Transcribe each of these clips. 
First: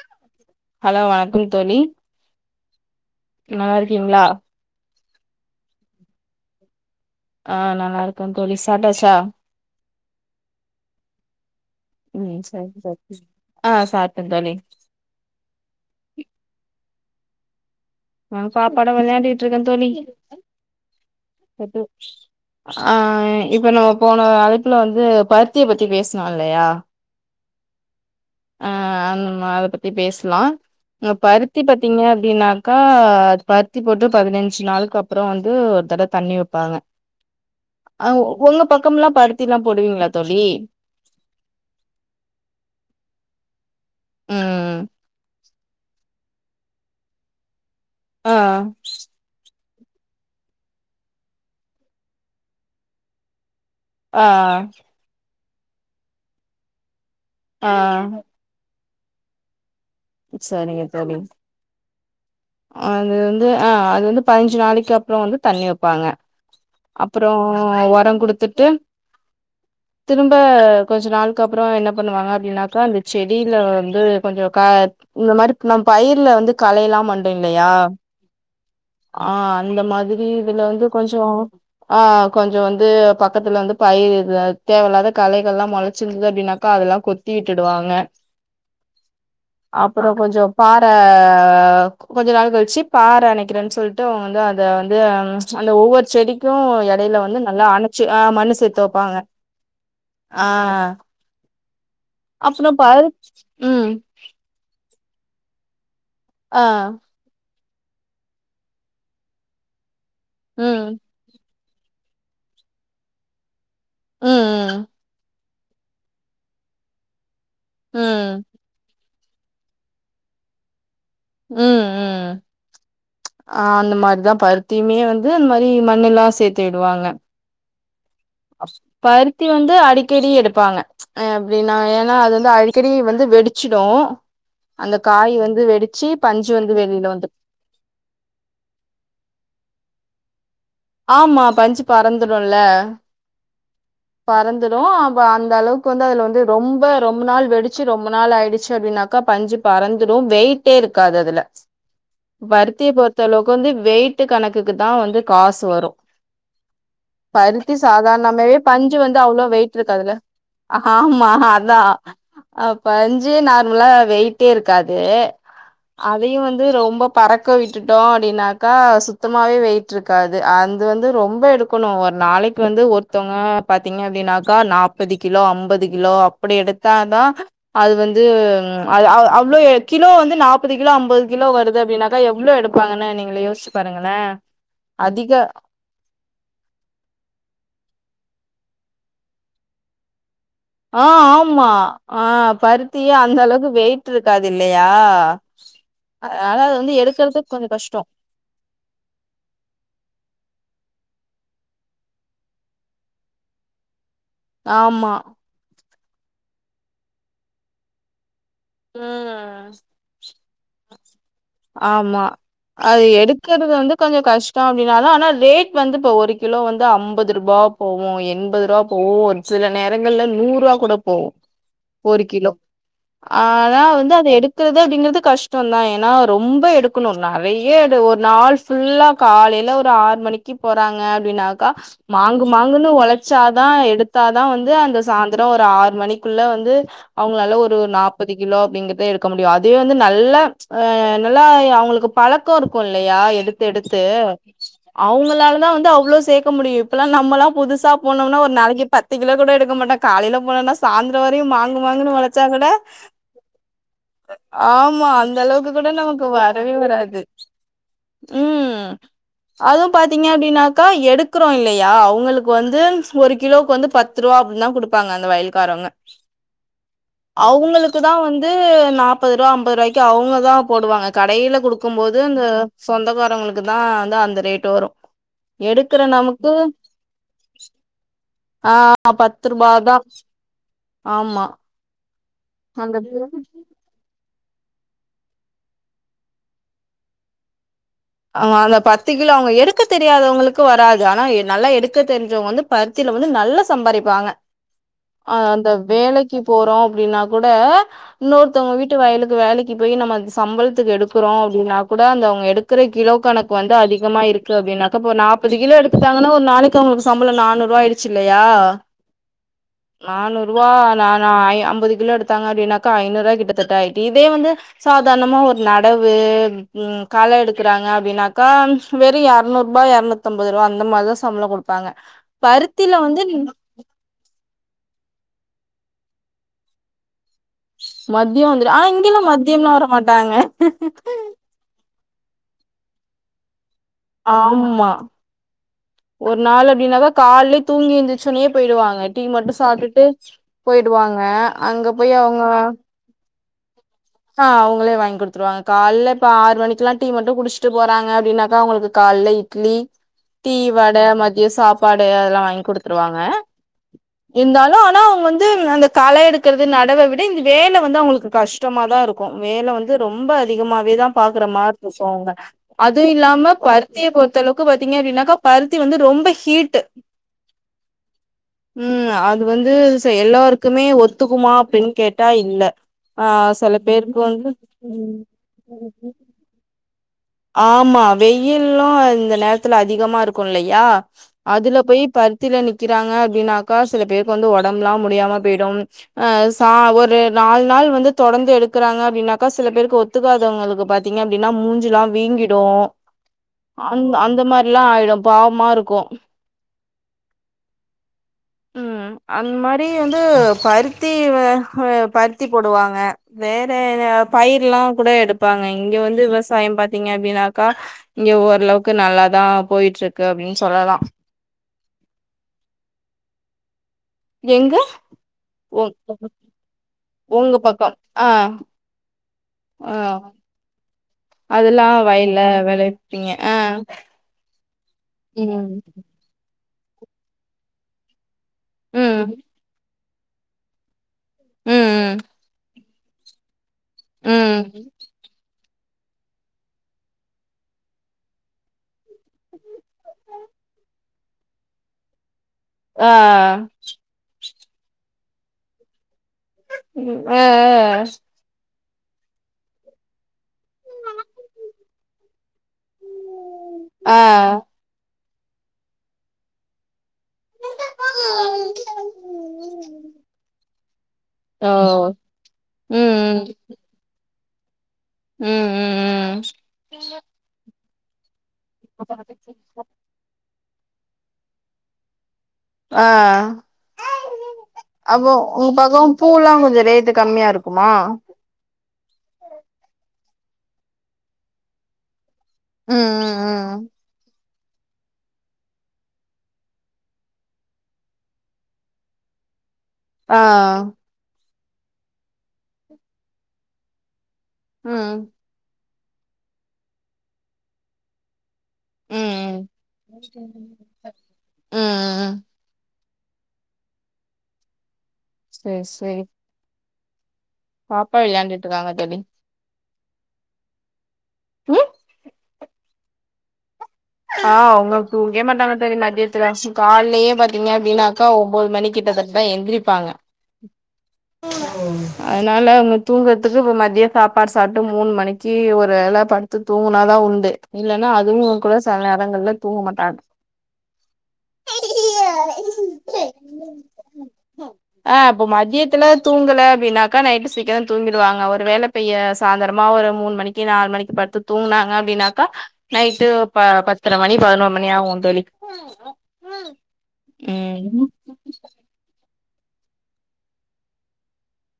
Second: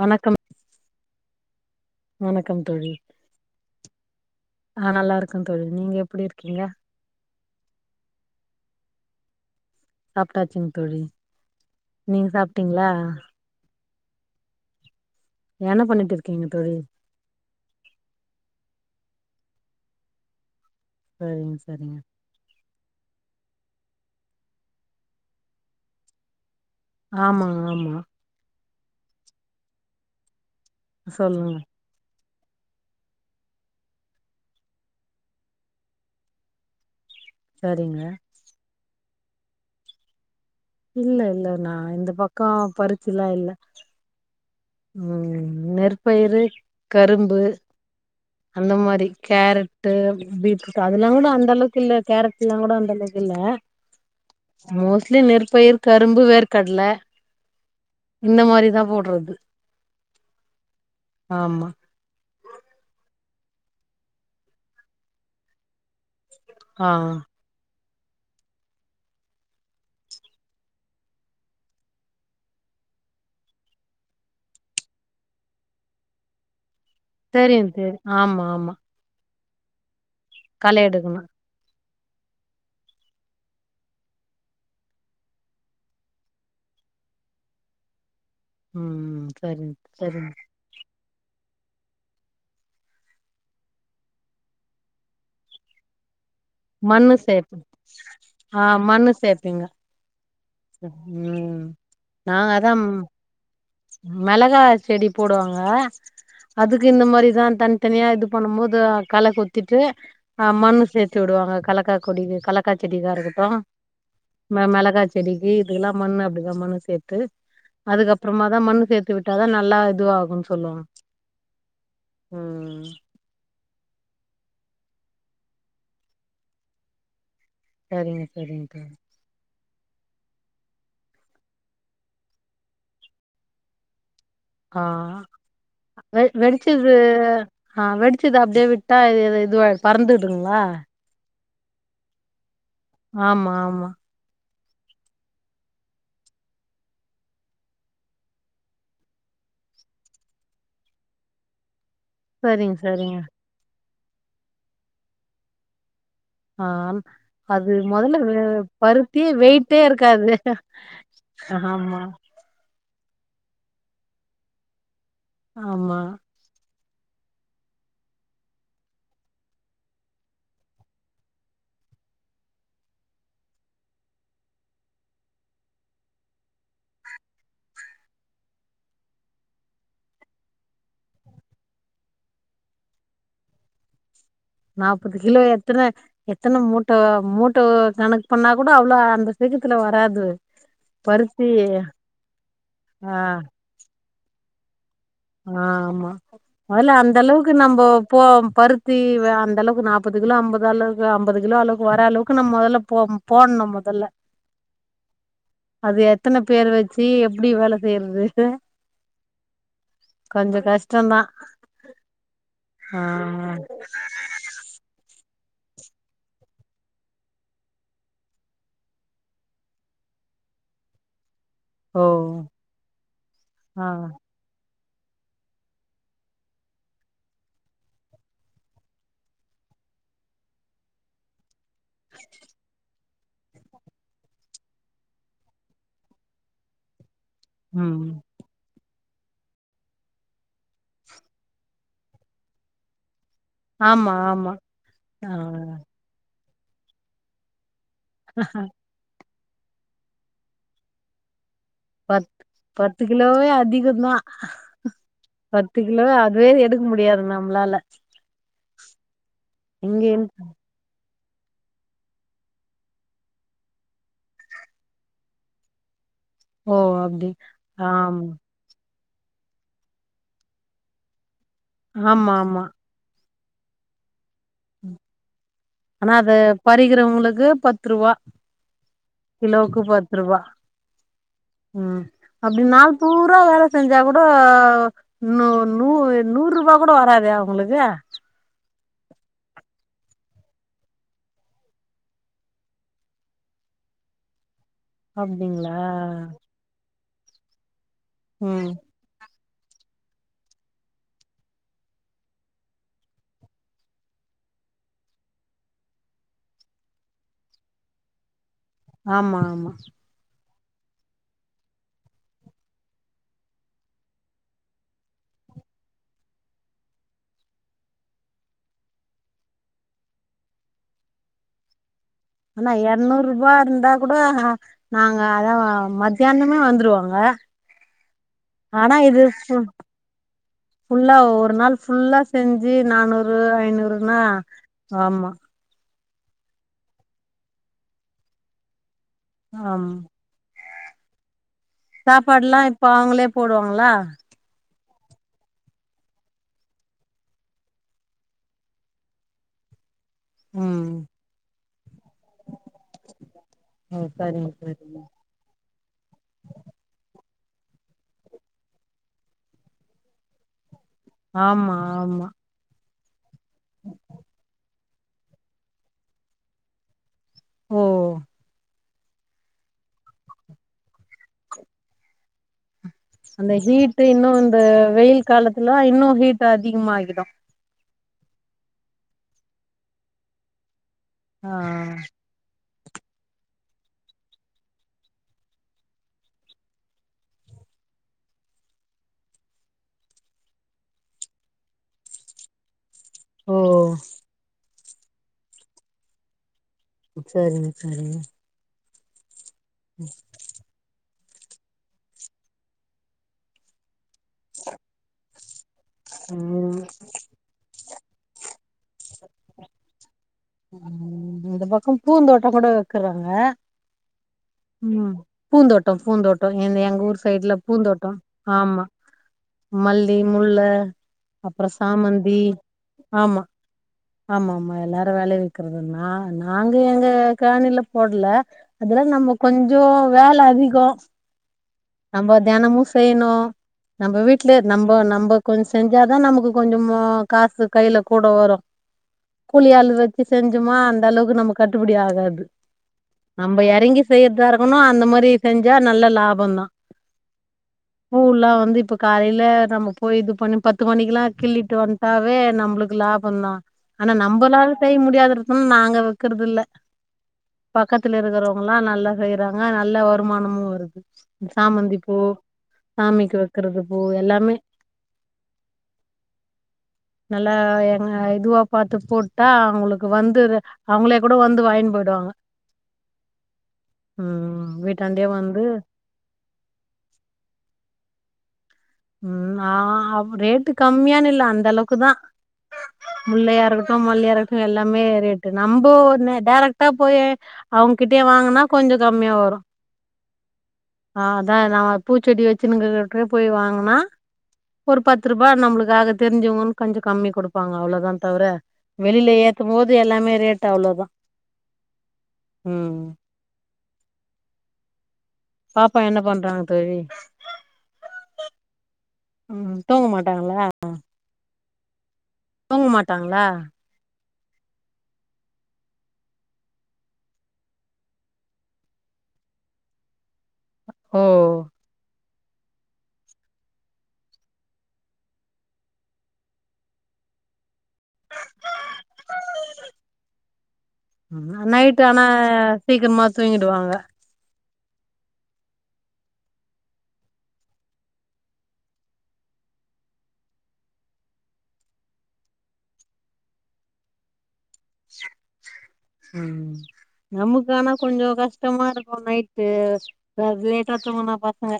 வணக்கம் ஹலோ வணக்கம் தோழி வணக்கம் தோழி நல்லா இருக்கீங்களா ஆ நல்லா இருக்கேன் தோழி நீங்க எப்டி இருக்கீங்க ஆ நல்லா இருக்கோ தோழி சாப்டாச்சா சாப்டாச்சிங் தோழி நீங்க ம் சரி சாப்பிட்டீங்களா சரி ஆ சாப்டேன் தோழி என்ன பண்ணிட்டு இருக்கீங்க தோழி ஆ பாப்பாவோட வெளையாண்டுட்டு இருக்கே தோழி சரிங்க எது சரிங்க ஆ இப்ப நம்ம போன அழைப்புல வந்து பருத்திய பத்தி பேஸ்னோ இல்லையா ஆமாங் ஆமா ஆ அந்த நம்ம அத பத்தி பேஸ்லா ஆ சொல்லுங்க பருத்தி பத் திங்க அப்டினாக்க பருத்தி போட்டு பதினஞ்சு நாளுக்கு அப்பறோ வந்து ஒரு தடவ தண்ணி வப்பாங்க சரிங்க அ உங்க பக்கம்லா பருத்திலா போடுவீங்களா தோழி இல்ல இல்ல நா இந்த பக்கோ பருத்திலா இல்ல ம் ம் நெற்பயிரு கரும்பு ஆ அந்த மாரி கேரட் டு பீட்ரூட் அதுலா கூட அந்த அளவுக்கு இல்ல கேரட்லா கூட அந்த அளவுக்கு இல்ல ஆ மோஸ்ட்லி நெற்பயிர் கரும்பு வேர்க்கடல ஆ இந்த மாரிதா போடுறது செறிங்க தோழி ஆமா அது வந்து அ அது வந்து பதிஞ்சு நாளைக்கு அப்புறோ வந்து தண்ணி வைப்பாங்க ஆ அப்பறோ உரம் குடுத்துட்டு திரும்ப கொஞ்ச நாளுக்கு அப்பறோ என்ன பண்ணுவாங்க அப்டின்னாக்க அந்த செடியில வந்து கொஞ்சோ கா இந்த மாரி நம் பயிர்ல வந்து கலையெல்லா மண்டு தெரியு இல்லையா தெரியு ஆமா ஆமா ஆ அந்த மாதிரி இதுல களை வந்து எடுக்கணு கொஞ்சோ ஆ கொஞ்சோ வந்து பக்கத்துல வந்து பயிரு இது தேவையில்லாத கலைகள் எல்லா முளைச்சிருந்தது அப்டின்னாக்கா அதெல்லா கொத் தி விட்டுவாங்க ம் சரிங் அப்பறோ சரிங் கொஞ்சோ பாற கொஞ்ச நாள் கழிச்சு பாற அனைக்கிறேன்னு சொல்லிட்டு அவுங்க வந்து அத வந்து அந்த ஒவ்வொரு செடி க்கு மண்ணு யெடையில வந்து சேப்பு நல்லா அணைச்சு அ மண்ணு ஆ மண்ணு சேத்துவப்பாங்க சேப்பீங்க ஆ ம் அப்பறோ பாரு ம் மிளகா செடி போடுவாங்க ஆ அதுக்கு இந்த மாரிதா தன் தனியா இது பண்ணுபோது கள கொத்திட்டு அ மண்ணு ம் சேத்து விடுவாங்க களக்கா கொடிக்கு கலக்கா செடிக்கா இருக்கட்டு ம் மிளகா செடிக் கி இதுக்குலா மண்ணு அப்டிதா மண்ணு சேர்த்து ம் ம் அதுக்கப்பறமா தா மண்ணு சேர்த்து வித்து விட்டாதா நல்லா இதுவாகுன்னு சொல்லுவாங்க ம் ம் ம் ஆ அந்த மாரிதா பருத்தியுமே வந்து இந்த மாரி மண்ணு எல்லா சேத்து விடுவாங்க சேரிங்க பருத்தி வந்து அடிக்கடி எடுப்பாங்க ஆ அப்டின்னா ஏன்னா அது வந்து அடிக்கடி வந்து வெடிச்சுடு ஆ அந்த காய் வந்து வெடிச்சு வெ பஞ்சு வந்து வெடிச்சது வெளியில வந்து ஆ வெடிச்சத அப்டியே விட்டா இ இது பறந்துடுங்களா ஆமா பஞ்சு பறந்துடுல ஆமா ஆமா பறந்துடு அ அந்த அளவுக்கு வந்து அதுல வந்து ரொம்ப ரொம்ப நாள் வெடிச்சு ரொம்ப நாள் ஆயிடுச்சு அப்டின்னா க்கா பஞ்சு பறந்துடு வெயிட்டே இருக்காது அதுல சரிங்க, பருத்திய சரிங்க. பொறுத்த அளவுக்கு வந்து வெயிட்டு கணக்குக்கு தா வந்து காசு வரு ஆ அது பருத்தி மொதல்ல வே சாதார்ணாமவே பஞ்சு வந்து பருத்தியே அவ்ளோ வெயிட் வெயிட்டே இருக்காதுல இருக்காது. ஆமா அதா ஆமா. ஆ பஞ்சே நார்மலா வெயிட்டே இருக்காது ஆமா. அதையு வந்து ரொம்ப பறக்க விட்டுட்டோ அப்டின்னாக்கா சுத்தமாவே வெயிட் இருக்காது அது வந்து ரொம்ப எடுக்கணு ஒரு நாளைக் கு வந்து ஒருத்தங்க பாத்தீங்கன அப்டின்னாக்கா நாப்பது கிலோ அம்பது கிலோ அப்டி எடுத்தாதா அது வந்து அது அவ் அவ்ளோ கிலோ வந்து நாப்பது கிலோ அம்பது கிலோ வருது அப்டின்னாக்கா எவ்ளோ எடுப் பாங்கனு நீங்களே யோசிச்சு பாருங்களே நாப்பது அதிக கிலோ எத் தன எத்தன மூட்டோ மூட்டோ கணக்கு பண்ணா கூட அவ்ளோ அந்த சீக்கத்துல வராது ஆ பருத்தி ஆமா ஆ பருத்தியே ஆ அந்த அளவுக்கு வெயிட் இருக்காது இல்லையா ஆ ஆமா அதனால அது வந்து மொதல அந்த எடுக்கறது அளவுக்கு கொஞ்சோ நம்ப கஷ்டோ போ பருத் தி அந்த அளவுக்கு நாப்பது கிலோ அம்பது அளவு அம்பது கிலோ அளவுக்கு வர அளவுக்கு நம்ம மோதல்ல போ போட்ணு மொதல்ல ஆமா அது எத்தன பேர் வச்சி எப்டி வேல செய்றது ம் கொஞ்சோ கஷ்டோதா ஆமா அது எடுக்குறது வந்து கொஞ்சோ கஷ் டோ அப்டின்னாலே ஆனா ரேட் வந்து இப்போ ஒரு கிலோ வந்து ஐம்பது ரூபா போவு எண்பது ரூபா போவு ஒரு சில நேரங்கள்ல நூறு ரூவா கூட போகு ஒரு ஓ! கிலோ ஆ ஆனா வந்து அத எடுத் துத விண்கறது கஷ்டோ தா ஏன்னா ரொம்ப எடுக்கணு நெறையடு ஒரு நாள் ஃபுல்லா காலையில ஒர் ஆறு மணிக்கு போறாங்க அப்டின்னாக்கா மாங்கு மாங்குன்னு ஒழச் சாதா எடுத்தா தா வந்து அந்த சாந்தரோ ஒர் ஆறு மணிக்குள்ள வந்து அவ்ங்களால ஒரு நா ம் தி கிலோ அப்டிங்கறத எடுக்க முடியு அதே வந்து நல்ல ஆ நல்லா அவுங்களுக்கு பழக்கோ இருக்கு இல்லையா எடுத் து எடுத்து ஆமா ஆமா ஆ அவுங்களால தா வந்து அவ்ளோ சேக்க முடியு இப்பலா நம்மல்லா புதுசா போனோம்னா ஒர் நாளைக்கி பத்து கிலோ கூட எடுக்க மாட்டே காலைல போனோனா சாந்தர வரையு மாங்கு மாங்குன்னு பத் ஒழச்சா கூட பத்து கிலோவே அதிகந்தா ஆமா அந்த அளவுக்கு பத்து கூட கிலோவே நமக்கு அதுவே வரவே எடுக்க வராது முடியாது நம்ளால உம் அது இங்க இன் பாத்தீங்க அப்டின்னா க எடுக்கிறோ இல்லையா அவுங்களுக்கு வந்து ஒரு கிலோக்கு வந்து பத்து ரூவா அப்டினு தா குடுப்பாங்க அந்த வயில்க் க்காரங்க ஓ அப்டி ஆம் து நாப்பது ரூவா அம்பது ரூவாய்க்கு அவுங்க தா போடுவாங்க கடையில குடுக்கும் போது ஆமா அந்த ஆமா சொந்தக்காரங்களுக்குதா அதா அந்த ரேட் வரு எடுக்கற ஆனா அத நமக்கு பறிக்கிறவங்களுக்கு பத்து ரூவா ஆ பத்து ரூபா கிலோக்கு தா ஆமா உம் அப்டி நாள் அந்த பூரா வேல செஞ்சா கூட கூட நு நூ நூறுபா கூட வராதே அவ்ங்களுக்கு அ அந்த பத்து கிலோ அவ்ங்க எடுக்க தெரியாதவங்களுக்கு வராது ஆனா நல்லா எடுக்க தெரிஞ்சவங்க வந்து பருத்தில வந்து நல்லா சம்பாறிப்பாங்க ஆ அந்த அப்டிங்களா வேலைக்கு போறோ அப்டின்னா கூட ம் இன்னொருத்தவங்க வீட் டு வயலுக்கு வேலைக்கு போய் நம்ம சம்பள்த்துக்கு எடுக்றோ அப்டின்னா கூட அந்த அவ்ங்க எடுக் க்கிற கிலோ கணக்கு வந்து அதிகமா இருக்கு அப்டின்னாக்காப்ப நாப்பது கிலோ எடுத்துட்டாங்கன்னா ஒரு நாளைக்கு அவ்ங்களுக்கு சம்பளோ நானூ நூறூ வாய்ட் ச்சில்லையா ஆமா ஆமா நானூறுவா நானா ஐ அம்பது கிலோ எடுத்தாங்க அப்டின்னாக்கா ஐநூறுவா கிட்டத்தட்ட ஆயிட்டு இதே வந்து சாதாரணமா ஒரு நடவு உம் கல எடுக் குறாங்க அப்டின்னாக்கா வெறு எரநூற்பா எர்நூத்தம்பது ரூவா அந்த மாரிதா சம்பளோ குடுப்பாங்க ஆனா பருத்தில வந்து எர்நூறூபா இருந்தா கூட நாங்க அதவா மத்தியானமே வந்துருவோங்க மத்தயோ வந்துரு ஆ இங்க எல்லா மத்தியம்லா வர மாட்டாங்க ஒர் நாள் ஃபுல்லா செஞ்சு நானூறு ஐநூறு ஆம்மா ஒரு நாள் அப்டின்னாக கால்லைலே தூங்கி ஏந்துருச்சேனேயே போயிடுவாங்க டீ மட்டு ஆமா சாப்ட்டுட்டு போய்டுவாங்க சாப்பாட்ல்லா இப்ப அவுங்களே போடுவாங்களா ஆ அவ்ங்களே வாங்கி குடுத்துருவாங்க கால்ல இப்ப ஆறு மணிக்கு எல்லா டீ மட்டு குடிச்சுட்டு போறாங்க அப்டின்னாக்கா அவுங்களுக்கு கால்ல இட் லி டீ ம் வட மதியோ சாப்பாடு அதல்லா வாங்கி குடுத்துருவாங்க ஓ சரிங்க இருந்தாலு ஆனா சரிங்க அவ்ங்க வந்து அந்த களை எடுக் கிறது நடவ விட இந்த வேல வந்து அவுங்களுக்கு கஷ்டமா தா இருக்கு வேல வந்து ரொம்ப அதிகமாவே தா பாக்குற மார் ஆமா இருக்கு ஆமா அவுங்க ங்க அப்டின்னாக்கா பருத்தி வந்து ரொம்ப ஹீட்டு ஓ உ அது வந்து செ எல்லாருக்குமே ஒத்துக்குமா அப்டின்னு கேட்டா இல்ல ஆ அந்த சொல்லுங் ஹீட்டு இன்னு இந்த வெயில் காலத்துல இன்னு ஹீட் அதிகமாகிதா ஆமா வெய்யிலும் இந்த நேர்த்துல அதிகமா இருக்கு இல்லையா ஆ அதுல போய் ப த்தில நிக்கிறாங்க அப்டின்னாக்கா சில பேருக்கு வந்து ஒடம்ப்லா முடியாம போய்டு அ ச ஒரு நாலு நாள் வந்து தொடந்து எடுக்கறாங்க அப்டின்னாக்கா சில பேருக்கு ஒத் ஒத்துக்காதவங்களுக்கு பாத்தீங்க அப்டின்னா மூஞ்சுலா ஓ வீங்கிடுஅந் அந்த மாதிரில்லா ஆயிடு பாவமா இருக்கு சேரிங்க சேரிங்க உ அந்த மாதிரி வந்து பருத் தி வ பர்த்தி போடுவாங்க வேற பயிர்லா கூட எடு இருப்பாங்க இங்க வந்து விவசாயோ ம் பாத்தீங்க அப்டின்னாக்கா இங்க ஓரளவுக்கு நல்லாதா போயிட்டு இருக்கு [unintelligible] உ இந்த பக்கோ பூந்தோட்டமா கூட வுக்குறாங்க எங்க உ உ பூந்தோட்டோ பூந்தோட்டோ எங் எங்க ஊர் சைடுல உங்க பக்கம் பூந்தோட்டம் ஆ ஆமா ஆ மல்லி முல்ல அப்புறோ அதெல்லா வயல்ல சாமந்தி விளவிப்பீங்க ஆமா ஆ ஆமா ஆமா எல்லாரும விளைவிக்கிறது ம் நா நாங்க எங்க காணில போடல அதுலா நம்ம ம் கொஞ்சோ வேலை அதிகோ ம் நம்ம தெனமு செய்யுணு நம்ம ம் வீட்லயே நம்போ நம்பக் கொஞ்சோ செஞ்சாதா நமக்கு கொஞ்சமா காசு கையில கூட வரும் கூலியாள் வச்சு செஞ்சோமா அந்த அளவுக்கு நம்ம கட்டுபடி ஆகாது ஆ நம்ம இறங்கி செ செய்றதா இருக்கணு அந்த மாதிரி செஞ்சா நல்ல லாபம் தா ஆ பூவ்லா வந்து இப்ப காலையல நம்ம போய்ட்டு இது பண்ணி பத்து மணிக்கொல்லா கிள்ளிட்டு வந்துட்டாவே நம்மளுக்கு லாபோ தா ஆனா ஆ நம்மளால செய்ய முடியாதுருக்குனு நாங்க வைக்கிறது இல்ல பக்கத்துல இருக்குறோ நல்லா செய்றாங்க நல்ல ஆ வருமானமு வருது ஓ சாமந்திப்பூ சாமிக்கு ம் வைக்கிறது பூ எல்லாமே உ உ நல்லா எங் இதுவா பாத்து போட்டா அவுங்களுக்கு வந்து அவுங்களே கூட வந்து வாங்கிட்டு போயிடுவாங்க ஆ ம் வீட்டாண்டே அப்போ வந்து உங்க பக்கம் பூல்லா கொஞ்சோ ரேட்டு கம்மியா இருக்குமா உ ஆ ரேட்டு கம்மியானு இல்ல அந்த அளவுக்கு தா உ முல்லையா இருக்கட்டு மல்லியா இருக்கட்டு எல்லாமே ரேட்டு நம்போ டேரக்ட்டா போயி அவுங்க கிட்டயே வாங்குனா கொஞ்சோ கம்மியா வரு ஆ ஆ அதா தான் பூச்செடி வச்சுங்கினு இருக்கவங்கட போய் வாங்குனா ஒரு ம் பத்து ரூபா வா நம்மளுக்காக தெரிஞ்சவங்கன்னுகொஞ்சோ கம்மி கொடுப்பாங்க தவிர அவ்வளோதா தவிர வெளில ம் ஏதும் போது எல்லாமே ரேட் ம் அவ்வளோதா ம் உ சேரி பாப்பா என்ன சேரி பண்றாங்க தோழி பாப்பா விளாண்டுட்டு இருக்காங்க தோழி உ தூங்க மாட்டாங்களா ஆஹ தூங்க மாட்டாங்களா ஆ அவங்க தூங்கவே மாட்டாங்க தோழி மதியத்துல கால்லயே பாத்தீங்க அப்டின்னாக்கா ஒம்பது மணி கிட்டத்தட் டதா எந்திரிப்பாங்க ஓ அதுனால அவங்க தூங்குறதுக்கு இப்ப மதியோ சாப்பாடு சாப்ட்டு மூணு மணிக்கு ஒரு வேல படுத்து தூங்குனாதா உண்டு இல்லன்னா அதுவு கூட சில நேரங்கள்ல தூங்க மாட்டாங்க நைட் ஆனா சீக்கிரமா தூங்கிடுவாங்க ஆ இப்ப மதியத்துல தூங்கல அப்டின்னாக்கா நைட்டு சீக்கிரோ தூங்கிடுவாங்க ஒரு வேள இப்பயே சாந்தரமா ஒரு மூணு மணிக்கி நாலு மணிக்கி படுத்து தூங்குனாங்க அப்டின்னாக்கா நைட்டு ப பத்தர மணி பதினொரு மணி ஆகு தோழி ம் நமுக்கு ஆனா ம் கொஞ்சோ கஷ் டமா இருக்கு நைட்டு ரஸ் லேட்டா தூங்குனா பசங்க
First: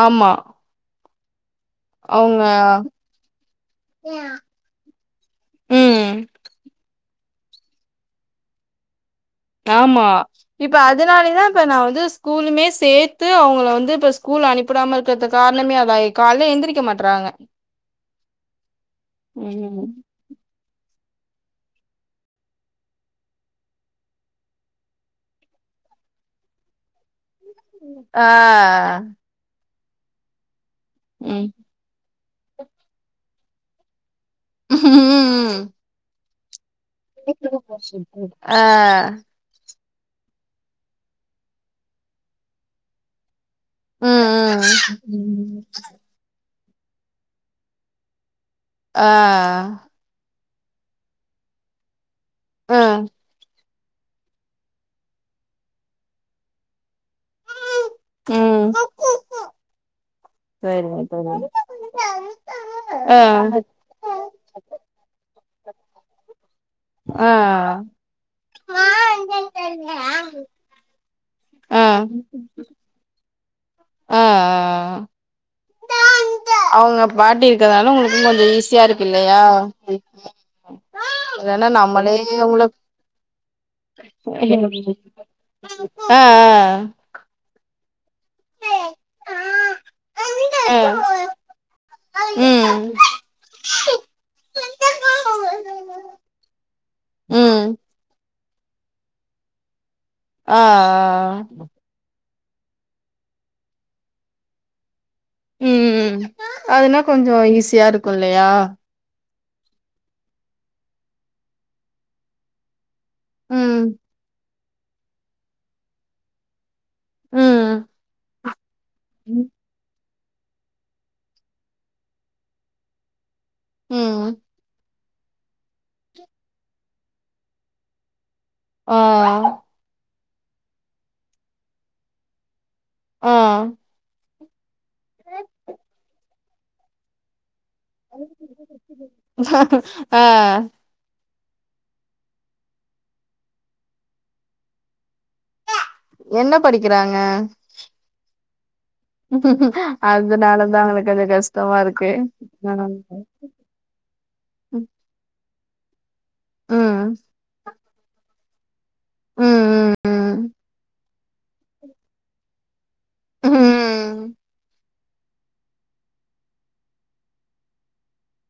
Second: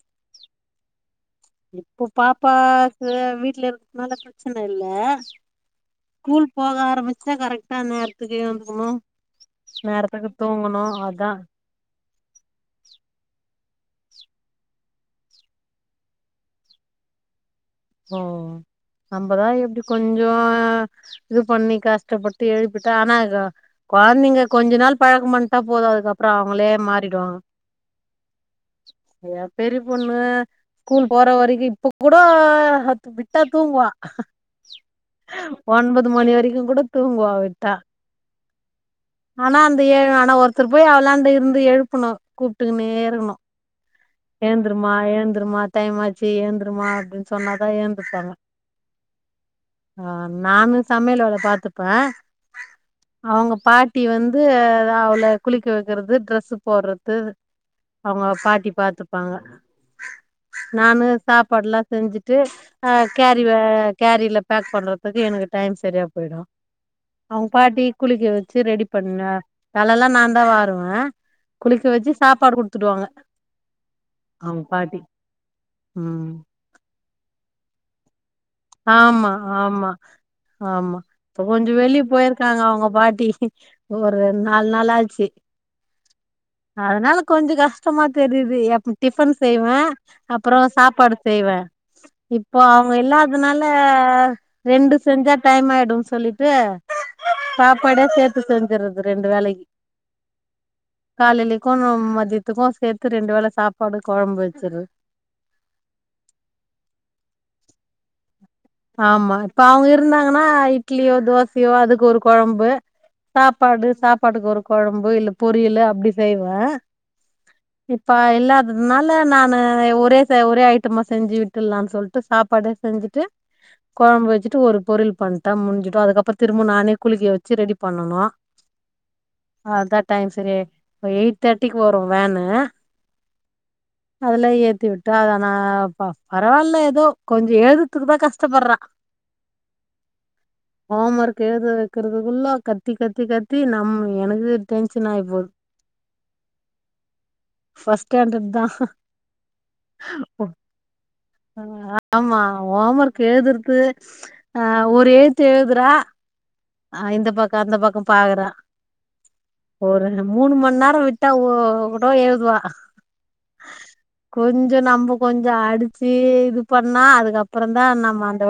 ஆமா இப்ப அவங்க பாப்பாக்கு வீட்ல இருக்கனால பிரச்சன இல்ல ம் ஸ்கூல் போக ஆரம்பிச்சா கரெக்டா நேரத்துக்கு எழுந்துக்கணு ஆமா நேரத்துக்கு இப்ப தூங்கணு அதா அதுனாலயேதா இப்ப நா வந்து ஸ்கூலுமே சேத்து அவுங்கள வந்து இப்ப ஸ்கூல் அனுப்பிடாம இருக்குறது காரணமே அதாயிட் கால்ல எந்திரிக்க மாட்டறாங்க ஓ நம்பதா எப்டி ம் கொஞ்சோ இது பண்ணி கஷ்டப்பட்டு எழுப்பிட்டா ஆனா கா கொழந்தைங்க கொஞ்ச நாள் பழக்கம் பண்ணட்டா போது அதுக்கப்பறோ அவங்களே மாறிடுவாங்க ஆ ஏ பெரிய பொண்ணு ஸ்கூல் போற ம் வரைக்கு இப்ப கூட அது விட்டா தூங்குவா ம் ஒன்பது மணி வரைக்கு கூட தூங்குவா விட்டா ஆ ஆனா அந்த ஏழு ஆனா ஒருத்தர் போய் அவளாண்டு இருந்து எழுப்பணு கூப்ட்டுக்குன்னே இருக்கணு ம் எழுந்துருமா ம் எழுந்துருமா டைமாச்சி எழுந்துருமா அப்டின்னு சொன்னாதா எழுந்துப்பாங்க ஆ ஆ நானு சமையல் வேல பாத்துப்பே ம் அவங்க பாட்டி வந்து அவள குளிக்க வைக்கிறது டிரஸ் போடுறது அவங்க பாட்டி ம் பாத்துப்பாங்க சரிங்க நானு தோழி சாப்பாடுல்லா செஞ்சுட் ஆ கேரி வே கேரில பேக் பண்றதுக்கு எனக்கு டைம் சரியா போயிடு ஆ அவங்க பாட்டி குளிக்க வச்சு ரெடி பண்ண தலல்லா நாந்தா வாருவே ஆ குளிக்க வச்சி சாப்பாடு குடுத்துடுவாங்க ஆ அவுங்க ஆ பாட்டி ம் அவங்க பாட்டி இருக்கிறதுனால உங்களுக்கு கொஞ்சோ ஈஸியா இருக்கு ஆமா இல்லையா ஆமா ஆமா இப்ப இல்லன்னா கொஞ்சோ வெளிய நம்மளே போயிருக்காங்க உங்கள அவங்க பாட்டி ஒரு நாலு நாள் ஆச்சி ஆ அதனால கொஞ்சோ கஷ்டமா தெரியுது எப் டிஃபன் செய்வே அப்பறோ ஆ ம் சாப்பாடு செய்வே இப்போ ம் அவங்க இல்லாத னால ரெண்டு செஞ்சா டைம் ஆயிடுன்னு சொல்லிட்டு சாப்பாடே சேத்து செஞ்சிர்றது ரெண்டு வேளைக்கி ஆ ஆ காலேலைக்கு மதியத் துக்கு சேத்து ரெண்டு வேளை சாப்பாடு கொழம்பு வச்சிர்றது ம் அதுனா கொஞ்சோ ஈஸியா இருக்கு இல்லையா ஆமா இப்ப அவுங்க இருந்தாங்கன்னா இட்லியோ தோசையோ அதுக்கு ஒரு கொழம்பு ம் சாப்பாடு சாப்பாட்டுக்கு ஒரு கொழம்பு இல்ல பொரியலு அப்டி செய்வே ம் இப்ப இல்லாததுனால நானு அ ஒரே ச ஒரே ஐட்டமா செஞ்சு விட்டுலான்னு சொல்லிட்டு சாப்பாடு செஞ்சுட்டு ம் கொழம்பு வெச்சுட்டு ஒரு பொரியல் பண்டா முடிஞ்சிடு அதுக்கப்றோ திரும்ப நானே குளிக்க வெச்சு ரெடி பண்ணனு ஆ அதா டைம் செரியாயி எயிட் தேர்ட்டிக்கு வரும் வேனு ஆ அதுல ஏத்தி விட்டா அத ஆனா ப பரவால்ல ஏதோ கொஞ்சோ எழுதுற்துக்கு ஆ ஹோம் ஒர்க் எழுத வெக்கிறதுக்குள்ளோ கத்தி கத்தி கத்தி நம்ம எனக்கு டென்ஷன் ஆகி போது என்ன படிக்கிறாங்க ஃபர்ஸ்ட் ஸ்டாண்டர்ட் தா அதனால தா உங்களுக்கு அந்த கஷ்ட ம் ஆமா ஹோம் ஒர்க் எழுதுறது ஆ ம் ஒரு எழுத்து எழுதுறா ஆ இந்த பக்கோ அந்த பக்கோ பாக்குறா ம் ஒரு ம் ரெண்டு மூணு மணி நேரோ விட்டா கூடோ எழுதுவா ம் ம் கொஞ்சோ நம்போ கொஞ்சோ அடிச்சி இது பண்ணா அதுக்கப்றம் தா நம்ம அந்த வழி